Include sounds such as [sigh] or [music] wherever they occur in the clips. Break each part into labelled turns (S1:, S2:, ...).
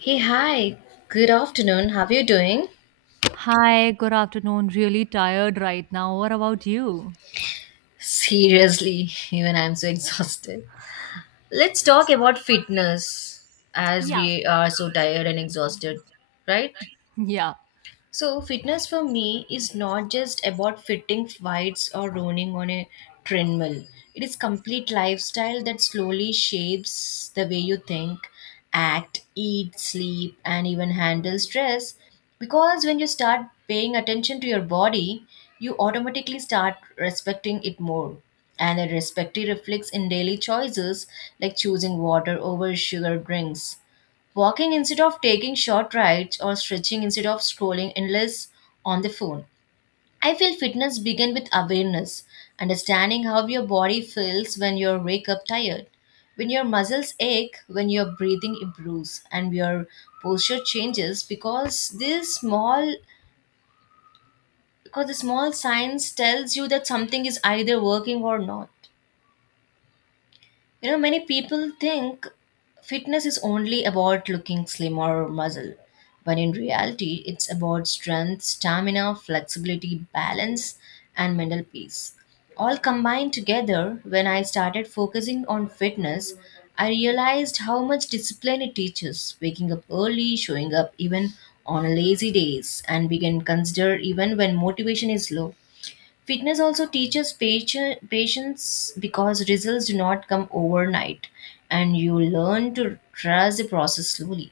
S1: Hey, hi. Good afternoon. How are you doing?
S2: Hi, good afternoon. Really tired right now. What about you?
S1: Seriously, [laughs] even I'm so exhausted. Let's talk about fitness as
S2: Yeah,
S1: we are so tired and exhausted, right?
S2: Yeah.
S1: So, fitness for me is not just about fitting whites or running on a treadmill. It is complete lifestyle that slowly shapes the way you think, act, eat, sleep, and even handle stress. Because when you start paying attention to your body, you automatically start respecting it more. And that respect reflects in daily choices like choosing water over sugar drinks, walking instead of taking short rides, or stretching instead of scrolling endless on the phone. I feel fitness begins with awareness, understanding how your body feels when you wake up tired, when your muscles ache, when your breathing improves, and your posture changes because this small because the small signs tells you that something is either working or not. You know, many people think fitness is only about looking slim or muscle, but in reality, it's about strength, stamina, flexibility, balance, and mental peace. All combined together, when I started focusing on fitness, I realized how much discipline it teaches, waking up early, showing up even on lazy days, and we can consider even when motivation is low. Fitness also teaches patience because results do not come overnight and you learn to trust the process slowly.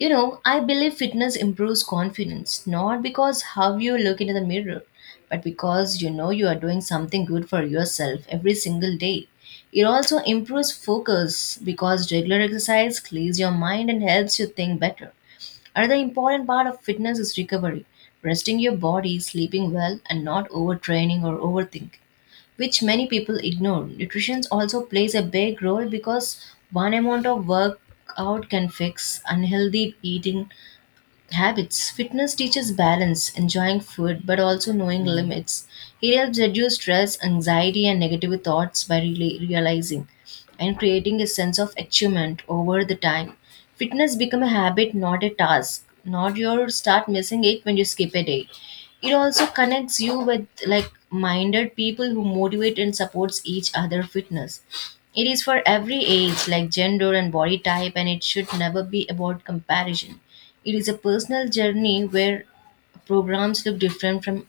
S1: You know, I believe fitness improves confidence not because how you look into the mirror, but because you know you are doing something good for yourself every single day. It also improves focus because regular exercise clears your mind and helps you think better. Another important part of fitness is recovery, resting your body, sleeping well, and not overtraining or overthinking, which many people ignore. Nutrition also plays a big role because one amount of workout can fix unhealthy eating, habits. Fitness teaches balance, enjoying food, but also knowing limits. It helps reduce stress, anxiety, and negative thoughts by realizing and creating a sense of achievement over the time. Fitness become a habit, not a task. Not your start missing it when you skip a day. It also connects you with like minded people who motivate and supports each other fitness. It is for every age, like gender and body type, and it should never be about comparison. It is a personal journey where programs look different from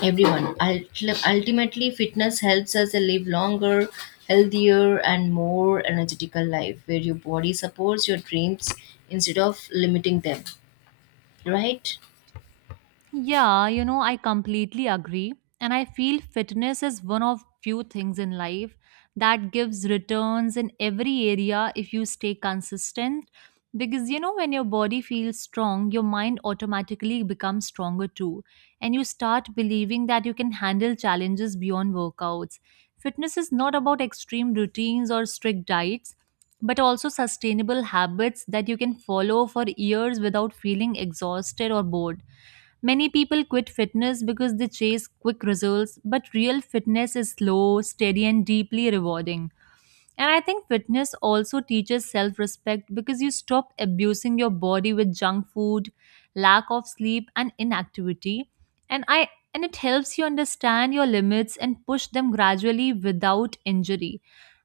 S1: everyone. Ultimately, fitness helps us live longer, healthier, and more energetical life where your body supports your dreams instead of limiting them. Right?
S2: Yeah, you know, I completely agree. And I feel fitness is one of few things in life that gives returns in every area if you stay consistent. Because, you know, when your body feels strong, your mind automatically becomes stronger too. And you start believing that you can handle challenges beyond workouts. Fitness is not about extreme routines or strict diets, but also sustainable habits that you can follow for years without feeling exhausted or bored. Many people quit fitness because they chase quick results, but real fitness is slow, steady, and deeply rewarding. And I think fitness also teaches self respect because you stop abusing your body with junk food, lack of sleep, and inactivity. And I and it helps you understand your limits and push them gradually without injury.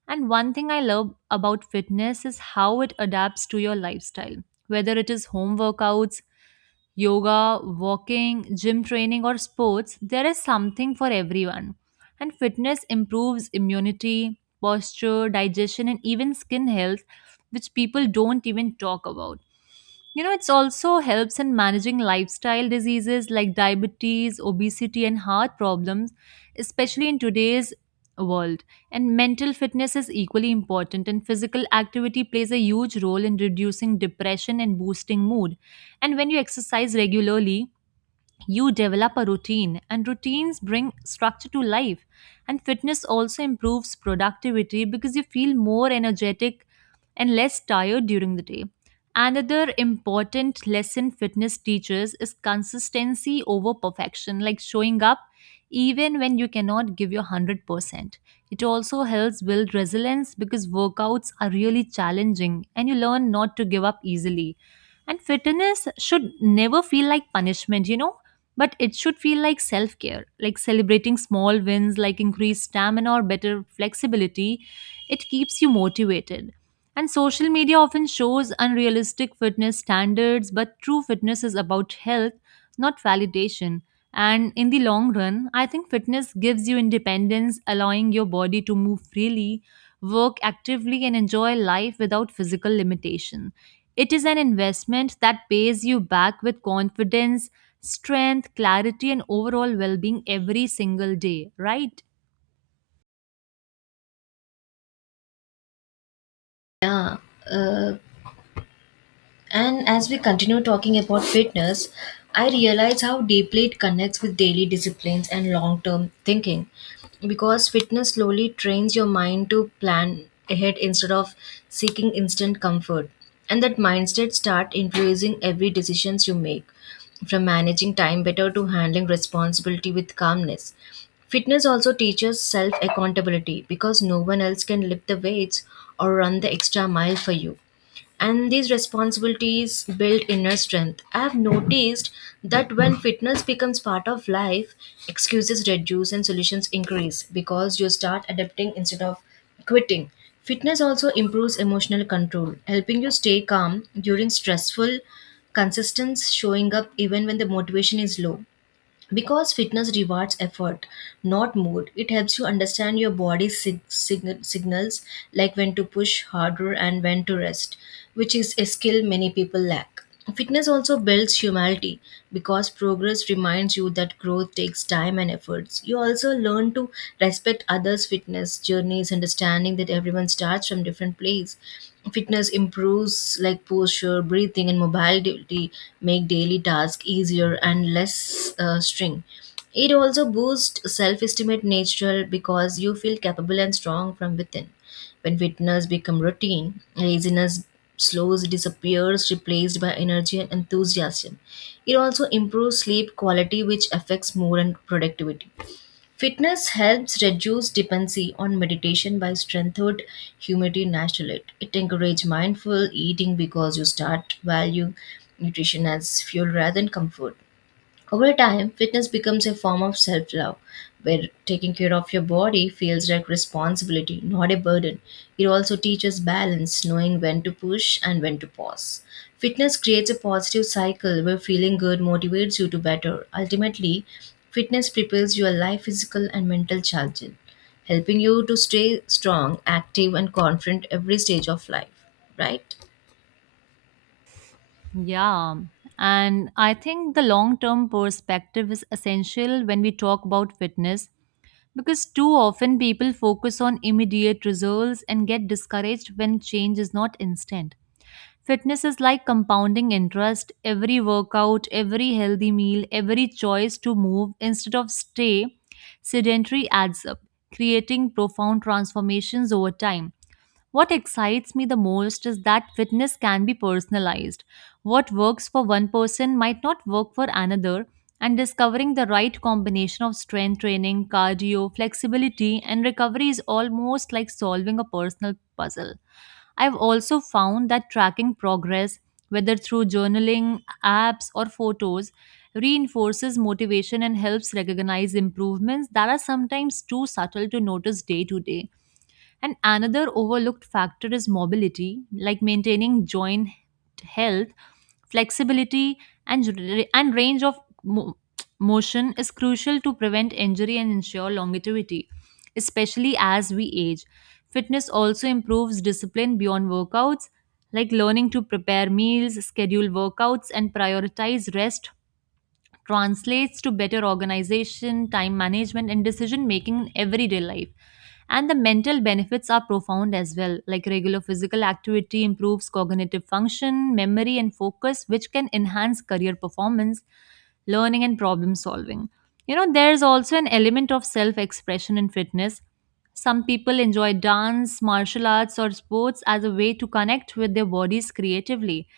S2: And one thing I love about fitness is how it adapts to your lifestyle, whether it is home workouts, yoga, walking, gym training, or sports, there is something for everyone. And fitness improves immunity, posture, digestion, and even skin health, which people don't even talk about. You know, it's also helps in managing lifestyle diseases like diabetes, obesity, and heart problems, especially in today's world. And mental fitness is equally important, and physical activity plays a huge role in reducing depression and boosting mood. And when you exercise regularly, you develop a routine and routines bring structure to life, and fitness also improves productivity because you feel more energetic and less tired during the day. Another important lesson fitness teaches is consistency over perfection, like showing up even when you cannot give your 100%. It also helps build resilience because workouts are really challenging and you learn not to give up easily, and fitness should never feel like punishment, you know, but it should feel like self care, like celebrating small wins like increased stamina or better flexibility. It keeps you motivated. And social media often shows unrealistic fitness standards, but true fitness is about health, not validation. And in the long run, I think fitness gives you independence, allowing your body to move freely, work actively, and enjoy life without physical limitation. It is an investment that pays you back with confidence, strength, clarity, and overall well being every single day, right?
S1: Yeah. Uh, And as we continue talking about fitness, I realize how deeply it connects with daily disciplines and long term thinking. Because fitness slowly trains your mind to plan ahead instead of seeking instant comfort. And that mindset start influencing every decisions you make, from managing time better to handling responsibility with calmness. Fitness also teaches self accountability because no one else can lift the weights or run the extra mile for you, and these responsibilities build inner strength. I have noticed that when fitness becomes part of life, excuses reduce and solutions increase because you start adapting instead of quitting. Fitness also improves emotional control, helping you stay calm during stressful consistence, showing up even when the motivation is low. Because fitness rewards effort, not mood, it helps you understand your body's signals, like when to push harder and when to rest, which is a skill many people lack. Fitness also builds humility because progress reminds you that growth takes time and efforts. You also learn to respect others' fitness journeys, understanding that everyone starts from different place. Fitness improves like posture, breathing, and mobility, make daily tasks easier and less string. It also boosts self-esteem at natural because you feel capable and strong from within. When fitness become routine, laziness slows, disappears, replaced by energy and enthusiasm. It also improves sleep quality, which affects mood and productivity. Fitness helps reduce dependency on meditation by strengthened humidity naturally. It encourages mindful eating because you start valuing nutrition as fuel rather than comfort. Over time, fitness becomes a form of self love, where taking care of your body feels like responsibility, not a burden. It also teaches balance, knowing when to push and when to pause. Fitness creates a positive cycle where feeling good motivates you to better. Ultimately, fitness prepares your life, physical, and mental challenges, helping you to stay strong, active, and confident every stage of life, right?
S2: Yeah. And I think the long term perspective is essential when we talk about fitness because too often people focus on immediate results and get discouraged when change is not instant. Fitness is like compounding interest. Every workout, every healthy meal, every choice to move instead of stay sedentary adds up, creating profound transformations over time. What excites me the most is that fitness can be personalized. What works for one person might not work for another, and discovering the right combination of strength training, cardio, flexibility, and recovery is almost like solving a personal puzzle. I've also found that tracking progress, whether through journaling, apps, or photos, reinforces motivation and helps recognize improvements that are sometimes too subtle to notice day to day. And another overlooked factor is mobility, like maintaining joint health, flexibility, and range of motion is crucial to prevent injury and ensure longevity, especially as we age. Fitness also improves discipline beyond workouts, like learning to prepare meals, schedule workouts, and prioritize rest translates to better organization, time management, and decision making in everyday life. And the mental benefits are profound as well, like regular physical activity improves cognitive function, memory, and focus, which can enhance career performance, learning, and problem solving. You know, there's also an element of self expression in fitness. Some people enjoy dance, martial arts, or sports as a way to connect with their bodies creatively,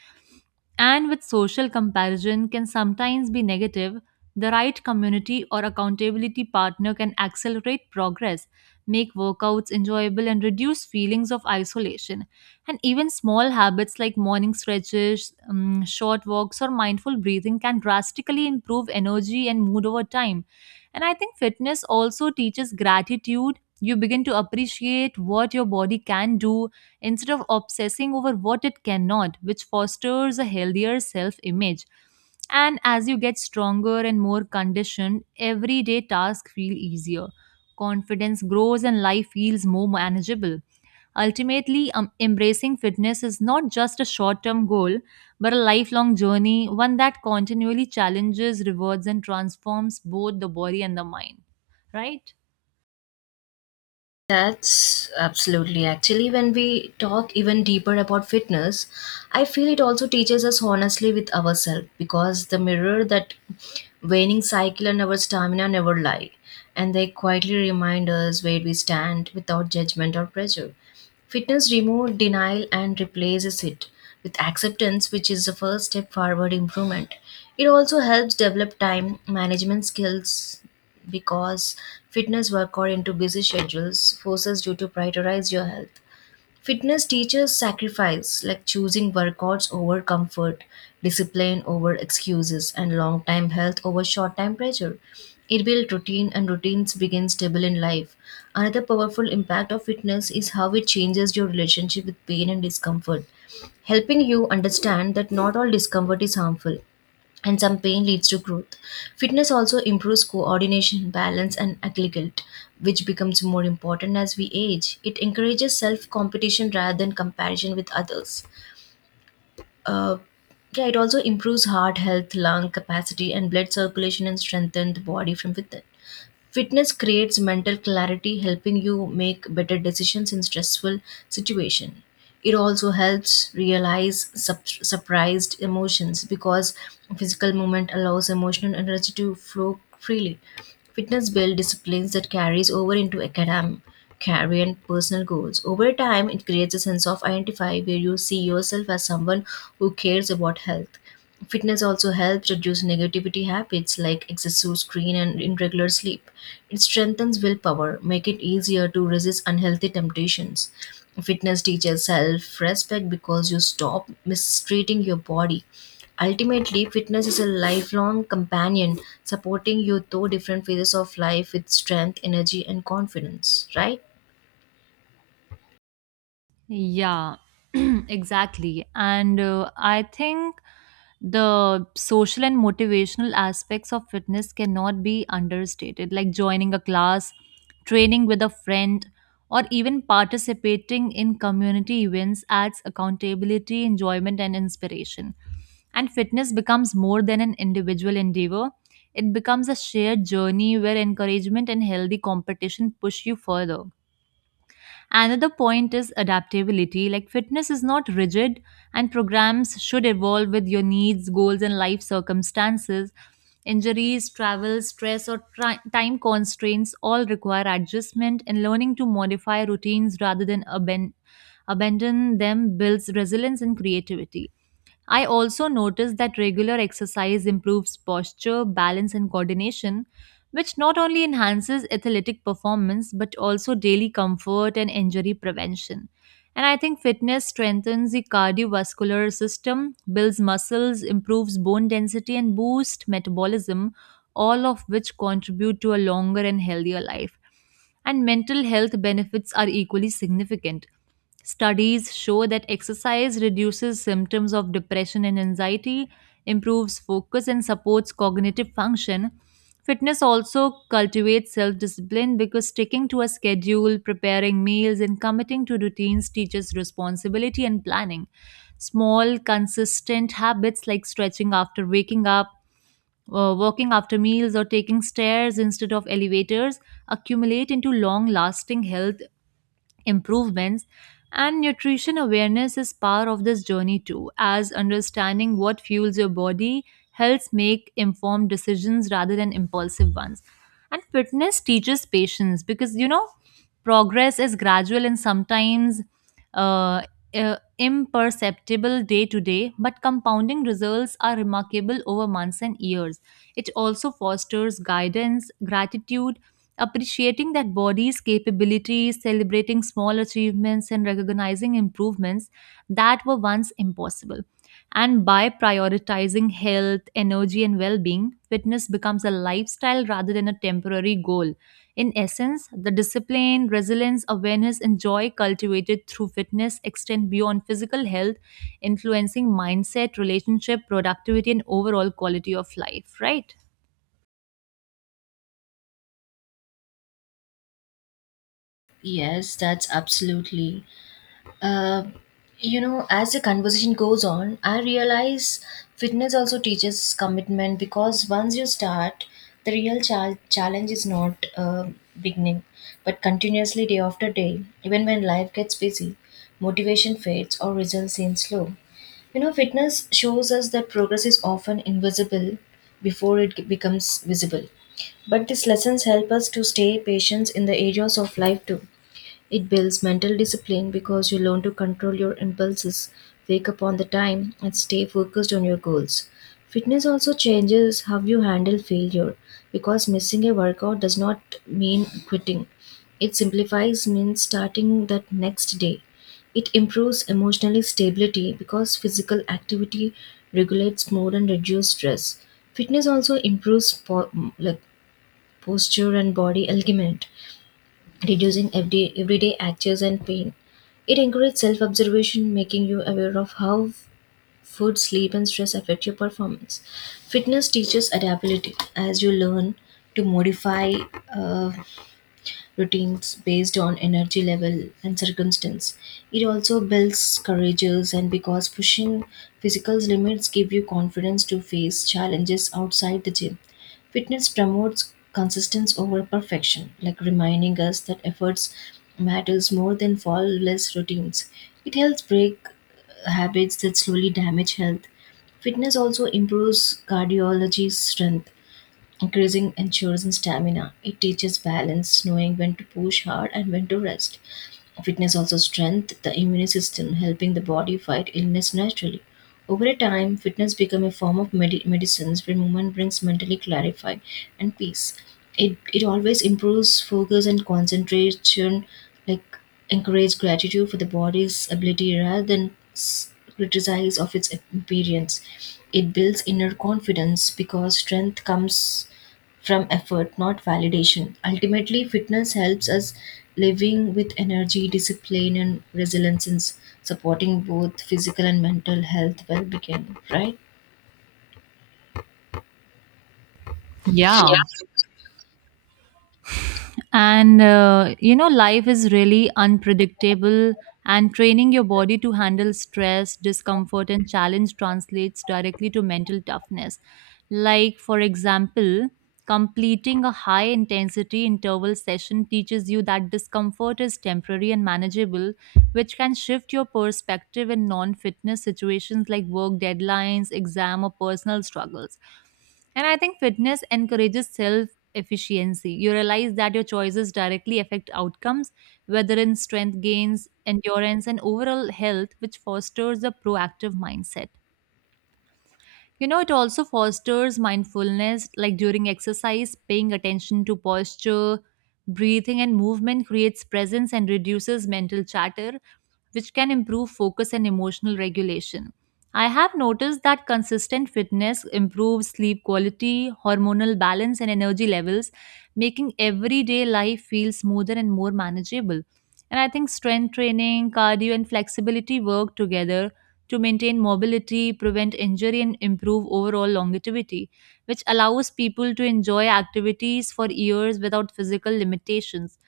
S2: and with social comparison can sometimes be negative, the right community or accountability partner can accelerate progress, make workouts enjoyable, and reduce feelings of isolation. And even small habits like morning stretches, short walks, or mindful breathing can drastically improve energy and mood over time. And I think fitness also teaches gratitude. You begin to appreciate what your body can do instead of obsessing over what it cannot, which fosters a healthier self image. And as you get stronger and more conditioned, everyday tasks feel easier. Confidence grows and life feels more manageable. Ultimately, embracing fitness is not just a short term goal, but a lifelong journey, one that continually challenges, rewards, and transforms both the body and the mind. Right?
S1: That's absolutely, actually when we talk even deeper about fitness, I feel it also teaches us honestly with ourselves because the mirror that waning cycle and our stamina never lie, and they quietly remind us where we stand without judgment or pressure. Fitness removes denial and replaces it with acceptance, which is the first step forward improvement. It also helps develop time management skills because fitness work or into busy schedules forces you to prioritize your health. Fitness teaches sacrifice, like choosing workouts over comfort, discipline over excuses, and long time health over short time pleasure. It builds routine, and routines begin stable in life. Another powerful impact of fitness is how it changes your relationship with pain and discomfort, helping you understand that not all discomfort is harmful and some pain leads to growth. Fitness also improves coordination, balance, and agility, which becomes more important as we age. It encourages self competition rather than comparison with others. Uh, yeah, it also improves heart health, lung capacity, and blood circulation, and strengthens the body from within. Fitness creates mental clarity, helping you make better decisions in stressful situation. It also helps realize surprised emotions because physical movement allows emotional energy to flow freely. Fitness builds disciplines that carries over into academic, career, and personal goals. Over time, it creates a sense of identify where you see yourself as someone who cares about health. Fitness also helps reduce negativity habits like excessive screen and irregular sleep. It strengthens willpower, make it easier to resist unhealthy temptations. Fitness teaches self-respect because you stop mistreating your body. Ultimately, fitness is a lifelong companion supporting you through different phases of life with strength, energy, and confidence, right?
S2: Yeah, [clears throat] exactly. And I think the social and motivational aspects of fitness cannot be understated, like joining a class, training with a friend, or even participating in community events adds accountability, enjoyment, and inspiration. And fitness becomes more than an individual endeavor. It becomes a shared journey where encouragement and healthy competition push you further. Another point is adaptability. Like fitness is not rigid, and programs should evolve with your needs, goals, and life circumstances. Injuries, travel, stress, or time constraints all require adjustment, and learning to modify routines rather than abandon them builds resilience and creativity. I also noticed that regular exercise improves posture, balance, and coordination, which not only enhances athletic performance but also daily comfort and injury prevention. And I think fitness strengthens the cardiovascular system, builds muscles, improves bone density, and boosts metabolism, all of which contribute to a longer and healthier life, and mental health benefits are equally significant. Studies show that exercise reduces symptoms of depression and anxiety, improves focus, and supports cognitive function. Fitness also cultivates self discipline because sticking to a schedule, preparing meals, and committing to routines teaches responsibility and planning. Small, consistent habits like stretching after waking up, walking after meals, or taking stairs instead of elevators accumulate into long lasting health improvements, and nutrition awareness is part of this journey too, as understanding what fuels your body helps make informed decisions rather than impulsive ones. And fitness teaches patience because, you know, progress is gradual and sometimes uh, imperceptible day to day, but compounding results are remarkable over months and years. It also fosters guidance gratitude, appreciating that body's capabilities, celebrating small achievements, and recognizing improvements that were once impossible. And by prioritizing health, energy, and well being, fitness becomes a lifestyle rather than a temporary goal. In essence, the discipline, resilience, awareness, and joy cultivated through fitness extend beyond physical health, influencing mindset, relationship, productivity, and overall quality of life, right?
S1: Yes, that's absolutely. Uh, you know, as the conversation goes on, I realize fitness also teaches commitment because once you start, the real challenge is not beginning, but continuously day after day. Even when life gets busy, motivation fades or results seem slow. You know, fitness shows us that progress is often invisible before it becomes visible. But these lessons help us to stay patient in the areas of life too. It builds mental discipline because you learn to control your impulses, wake up on the time, and stay focused on your goals. Fitness also changes how you handle failure because missing a workout does not mean quitting. It simplifies means starting that next day. It improves emotional stability because physical activity regulates mood and reduces stress. Fitness also improves like posture and body alignment, reducing everyday actors and pain. It encourages self observation, making you aware of how food, sleep, and stress affect your performance. Fitness teaches adaptability as you learn to modify uh, routines based on energy level and circumstance. It also builds courageous and because pushing physical limits give you confidence to face challenges outside the gym. Fitness promotes consistency over perfection, like reminding us that efforts matters more than flawless routines. It helps break habits that slowly damage health. Fitness also improves cardiology strength, increasing ensures in stamina. It teaches balance, knowing when to push hard and when to rest. Fitness also strengthens the immune system, helping the body fight illness naturally. Over a time, fitness becomes a form of medicine where movement brings mentally clarified and peace. It always improves focus and concentration, like encourage gratitude for the body's ability rather than criticize of its appearance. It builds inner confidence because strength comes from effort, not validation. Ultimately, fitness helps us living with energy, discipline, and resilience, in supporting both physical and mental health well-being.
S2: Yeah. And you know, life is really unpredictable, and training your body to handle stress, discomfort, and challenge translates directly to mental toughness. Like, for example, completing a high intensity interval session teaches you that discomfort is temporary and manageable, which can shift your perspective in non fitness situations like work deadlines, exam, or personal struggles. And I think fitness encourages self efficiency. You realize that your choices directly affect outcomes, whether in strength gains, endurance, and overall health, which fosters a proactive mindset. You know, it also fosters mindfulness, like during exercise, paying attention to posture, breathing, and movement creates presence and reduces mental chatter, which can improve focus and emotional regulation. I have noticed that consistent fitness improves sleep quality, hormonal balance, and energy levels, making everyday life feel smoother and more manageable. And I think strength training, cardio, and flexibility work together to maintain mobility, prevent injury, and improve overall longevity, which allows people to enjoy activities for years without physical limitations.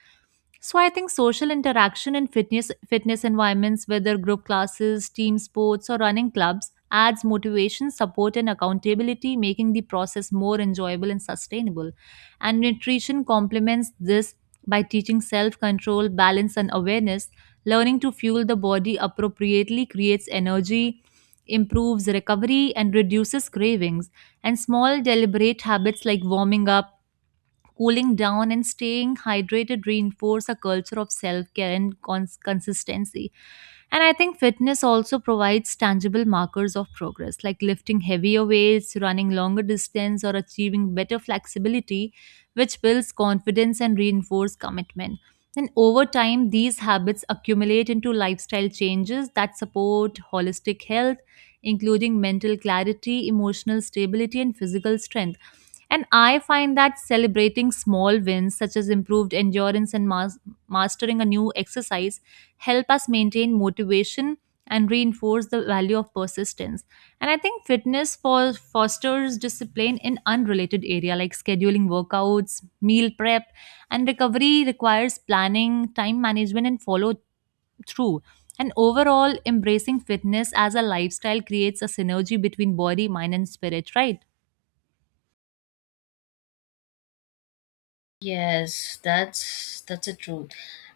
S2: So I think social interaction in fitness environments, whether group classes, team sports, or running clubs, adds motivation, support, and accountability, making the process more enjoyable and sustainable. And nutrition complements this by teaching self-control, balance, and awareness. Learning to fuel the body appropriately creates energy, improves recovery, and reduces cravings. And small deliberate habits like warming up, cooling down, and staying hydrated reinforce a culture of self care and consistency. And I think fitness also provides tangible markers of progress, like lifting heavier weights, running longer distance, or achieving better flexibility, which builds confidence and reinforce commitment. And over time, these habits accumulate into lifestyle changes that support holistic health, including mental clarity, emotional stability, and physical strength. And I find that celebrating small wins, such as improved endurance and mastering a new exercise, help us maintain motivation and reinforce the value of persistence. And I think fitness for fosters discipline in unrelated area, like scheduling workouts, meal prep, and recovery requires planning, time management, and follow through. And overall, embracing fitness as a lifestyle creates a synergy between body, mind, and spirit, right?
S1: Yes, that's a truth.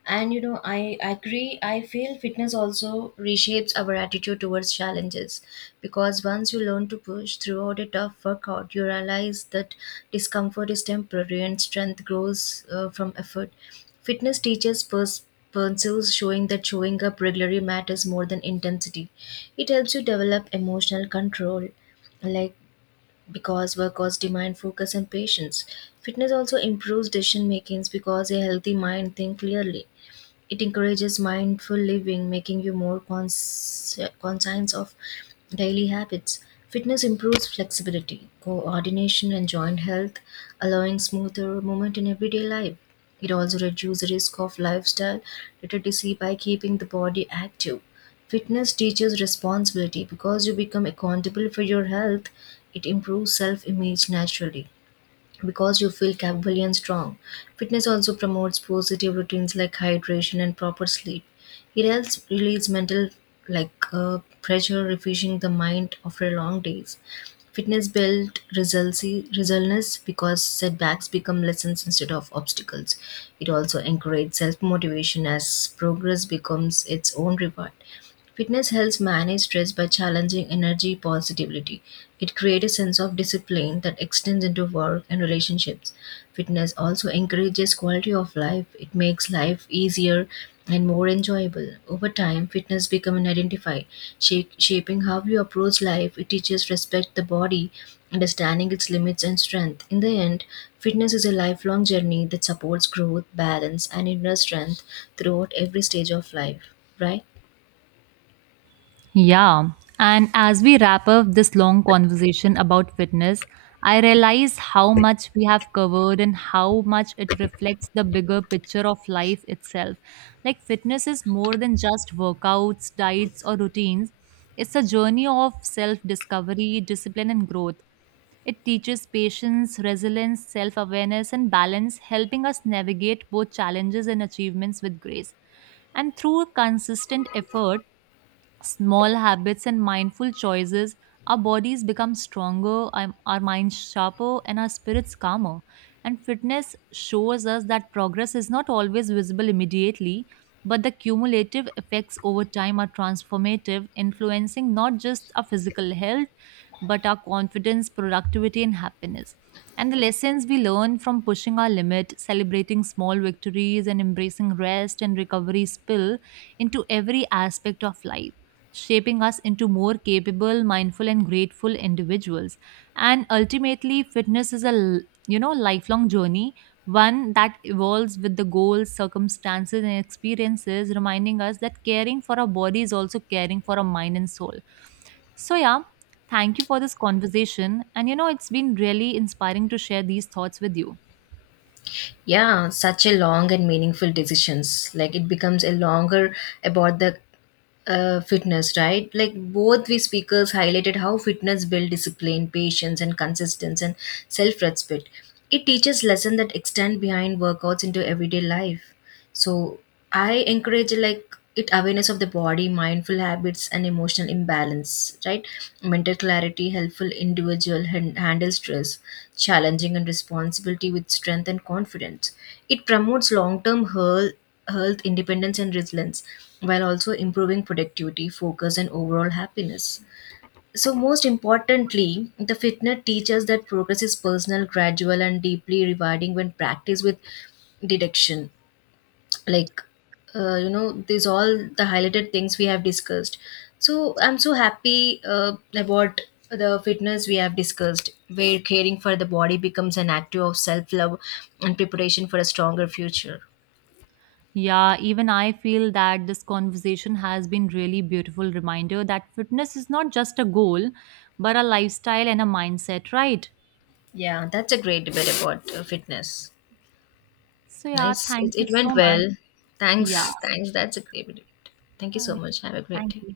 S1: And you know, I agree. I feel fitness also reshapes our attitude towards challenges because once you learn to push throughout a tough workout, you realize that discomfort is temporary and strength grows from effort. Fitness teaches pursues, showing that showing up regularly matters more than intensity. It helps you develop emotional control like because workouts demand focus and patience. Fitness also improves decision making because a healthy mind thinks clearly. It encourages mindful living, making you more conscious of daily habits. Fitness improves flexibility, coordination, and joint health, allowing smoother movement in everyday life. It also reduces risk of lifestyle literacy by keeping the body active. Fitness teaches responsibility because you become accountable for your health. It improves self image naturally because you feel capable and strong. Fitness also promotes positive routines like hydration and proper sleep. It helps release mental like pressure, refreshing the mind after long days. Fitness builds resilience because setbacks become lessons instead of obstacles. It also encourages self motivation as progress becomes its own reward. Fitness helps manage stress by challenging energy positivity. It creates a sense of discipline that extends into work and relationships. Fitness also encourages quality of life. It makes life easier and more enjoyable. Over time, fitness becomes an identity, shaping how you approach life. It teaches respect the body, understanding its limits and strength. In the end, fitness is a lifelong journey that supports growth, balance, and inner strength throughout every stage of life. Right?
S2: Yeah. And as we wrap up this long conversation about fitness, I realize how much we have covered and how much it reflects the bigger picture of life itself. Like, fitness is more than just workouts, diets, or routines, it's a journey of self discovery, discipline, and growth. It teaches patience, resilience, self awareness, and balance, helping us navigate both challenges and achievements with grace. And through consistent effort, small habits and mindful choices, our bodies become stronger, our minds sharper, and our spirits calmer. And fitness shows us that progress is not always visible immediately, but the cumulative effects over time are transformative, influencing not just our physical health, but our confidence, productivity, and happiness. And the lessons we learn from pushing our limit, celebrating small victories, and embracing rest and recovery spill into every aspect of life, shaping us into more capable, mindful, and grateful individuals. And ultimately, fitness is a lifelong journey, one that evolves with the goals, circumstances, and experiences, reminding us that caring for our body is also caring for our mind and soul. So yeah, thank you for this conversation, and you know it's been really inspiring to share these thoughts with you.
S1: Yeah, such a long and meaningful decisions, like it becomes a longer about the fitness, right? Like both we speakers highlighted how fitness build discipline, patience, and consistency, and self-respect. It teaches lesson that extend behind workouts into everyday life. So I encourage like it awareness of the body, mindful habits, and emotional imbalance. Right, mental clarity, helpful individual handle stress, challenging and responsibility with strength and confidence. It promotes long-term health, health independence, and resilience, while also improving productivity, focus, and overall happiness. So, most importantly, the fitness teaches that progress is personal, gradual, and deeply rewarding when practiced with deduction, like you know, these all the highlighted things we have discussed. So I'm so happy about the fitness we have discussed, where caring for the body becomes an act of self-love and preparation for a stronger future.
S2: Yeah, even I feel that this conversation has been really beautiful reminder that fitness is not just a goal, but a lifestyle and a mindset, right?
S1: Yeah, that's a great debate about fitness.
S2: So yeah,
S1: Nice. it,
S2: thank you
S1: it
S2: so
S1: went
S2: much.
S1: well.
S2: Yeah.
S1: Thanks. That's a great debate. Thank you so
S2: Okay.
S1: much. Have a great
S2: Thank
S1: day.
S2: you.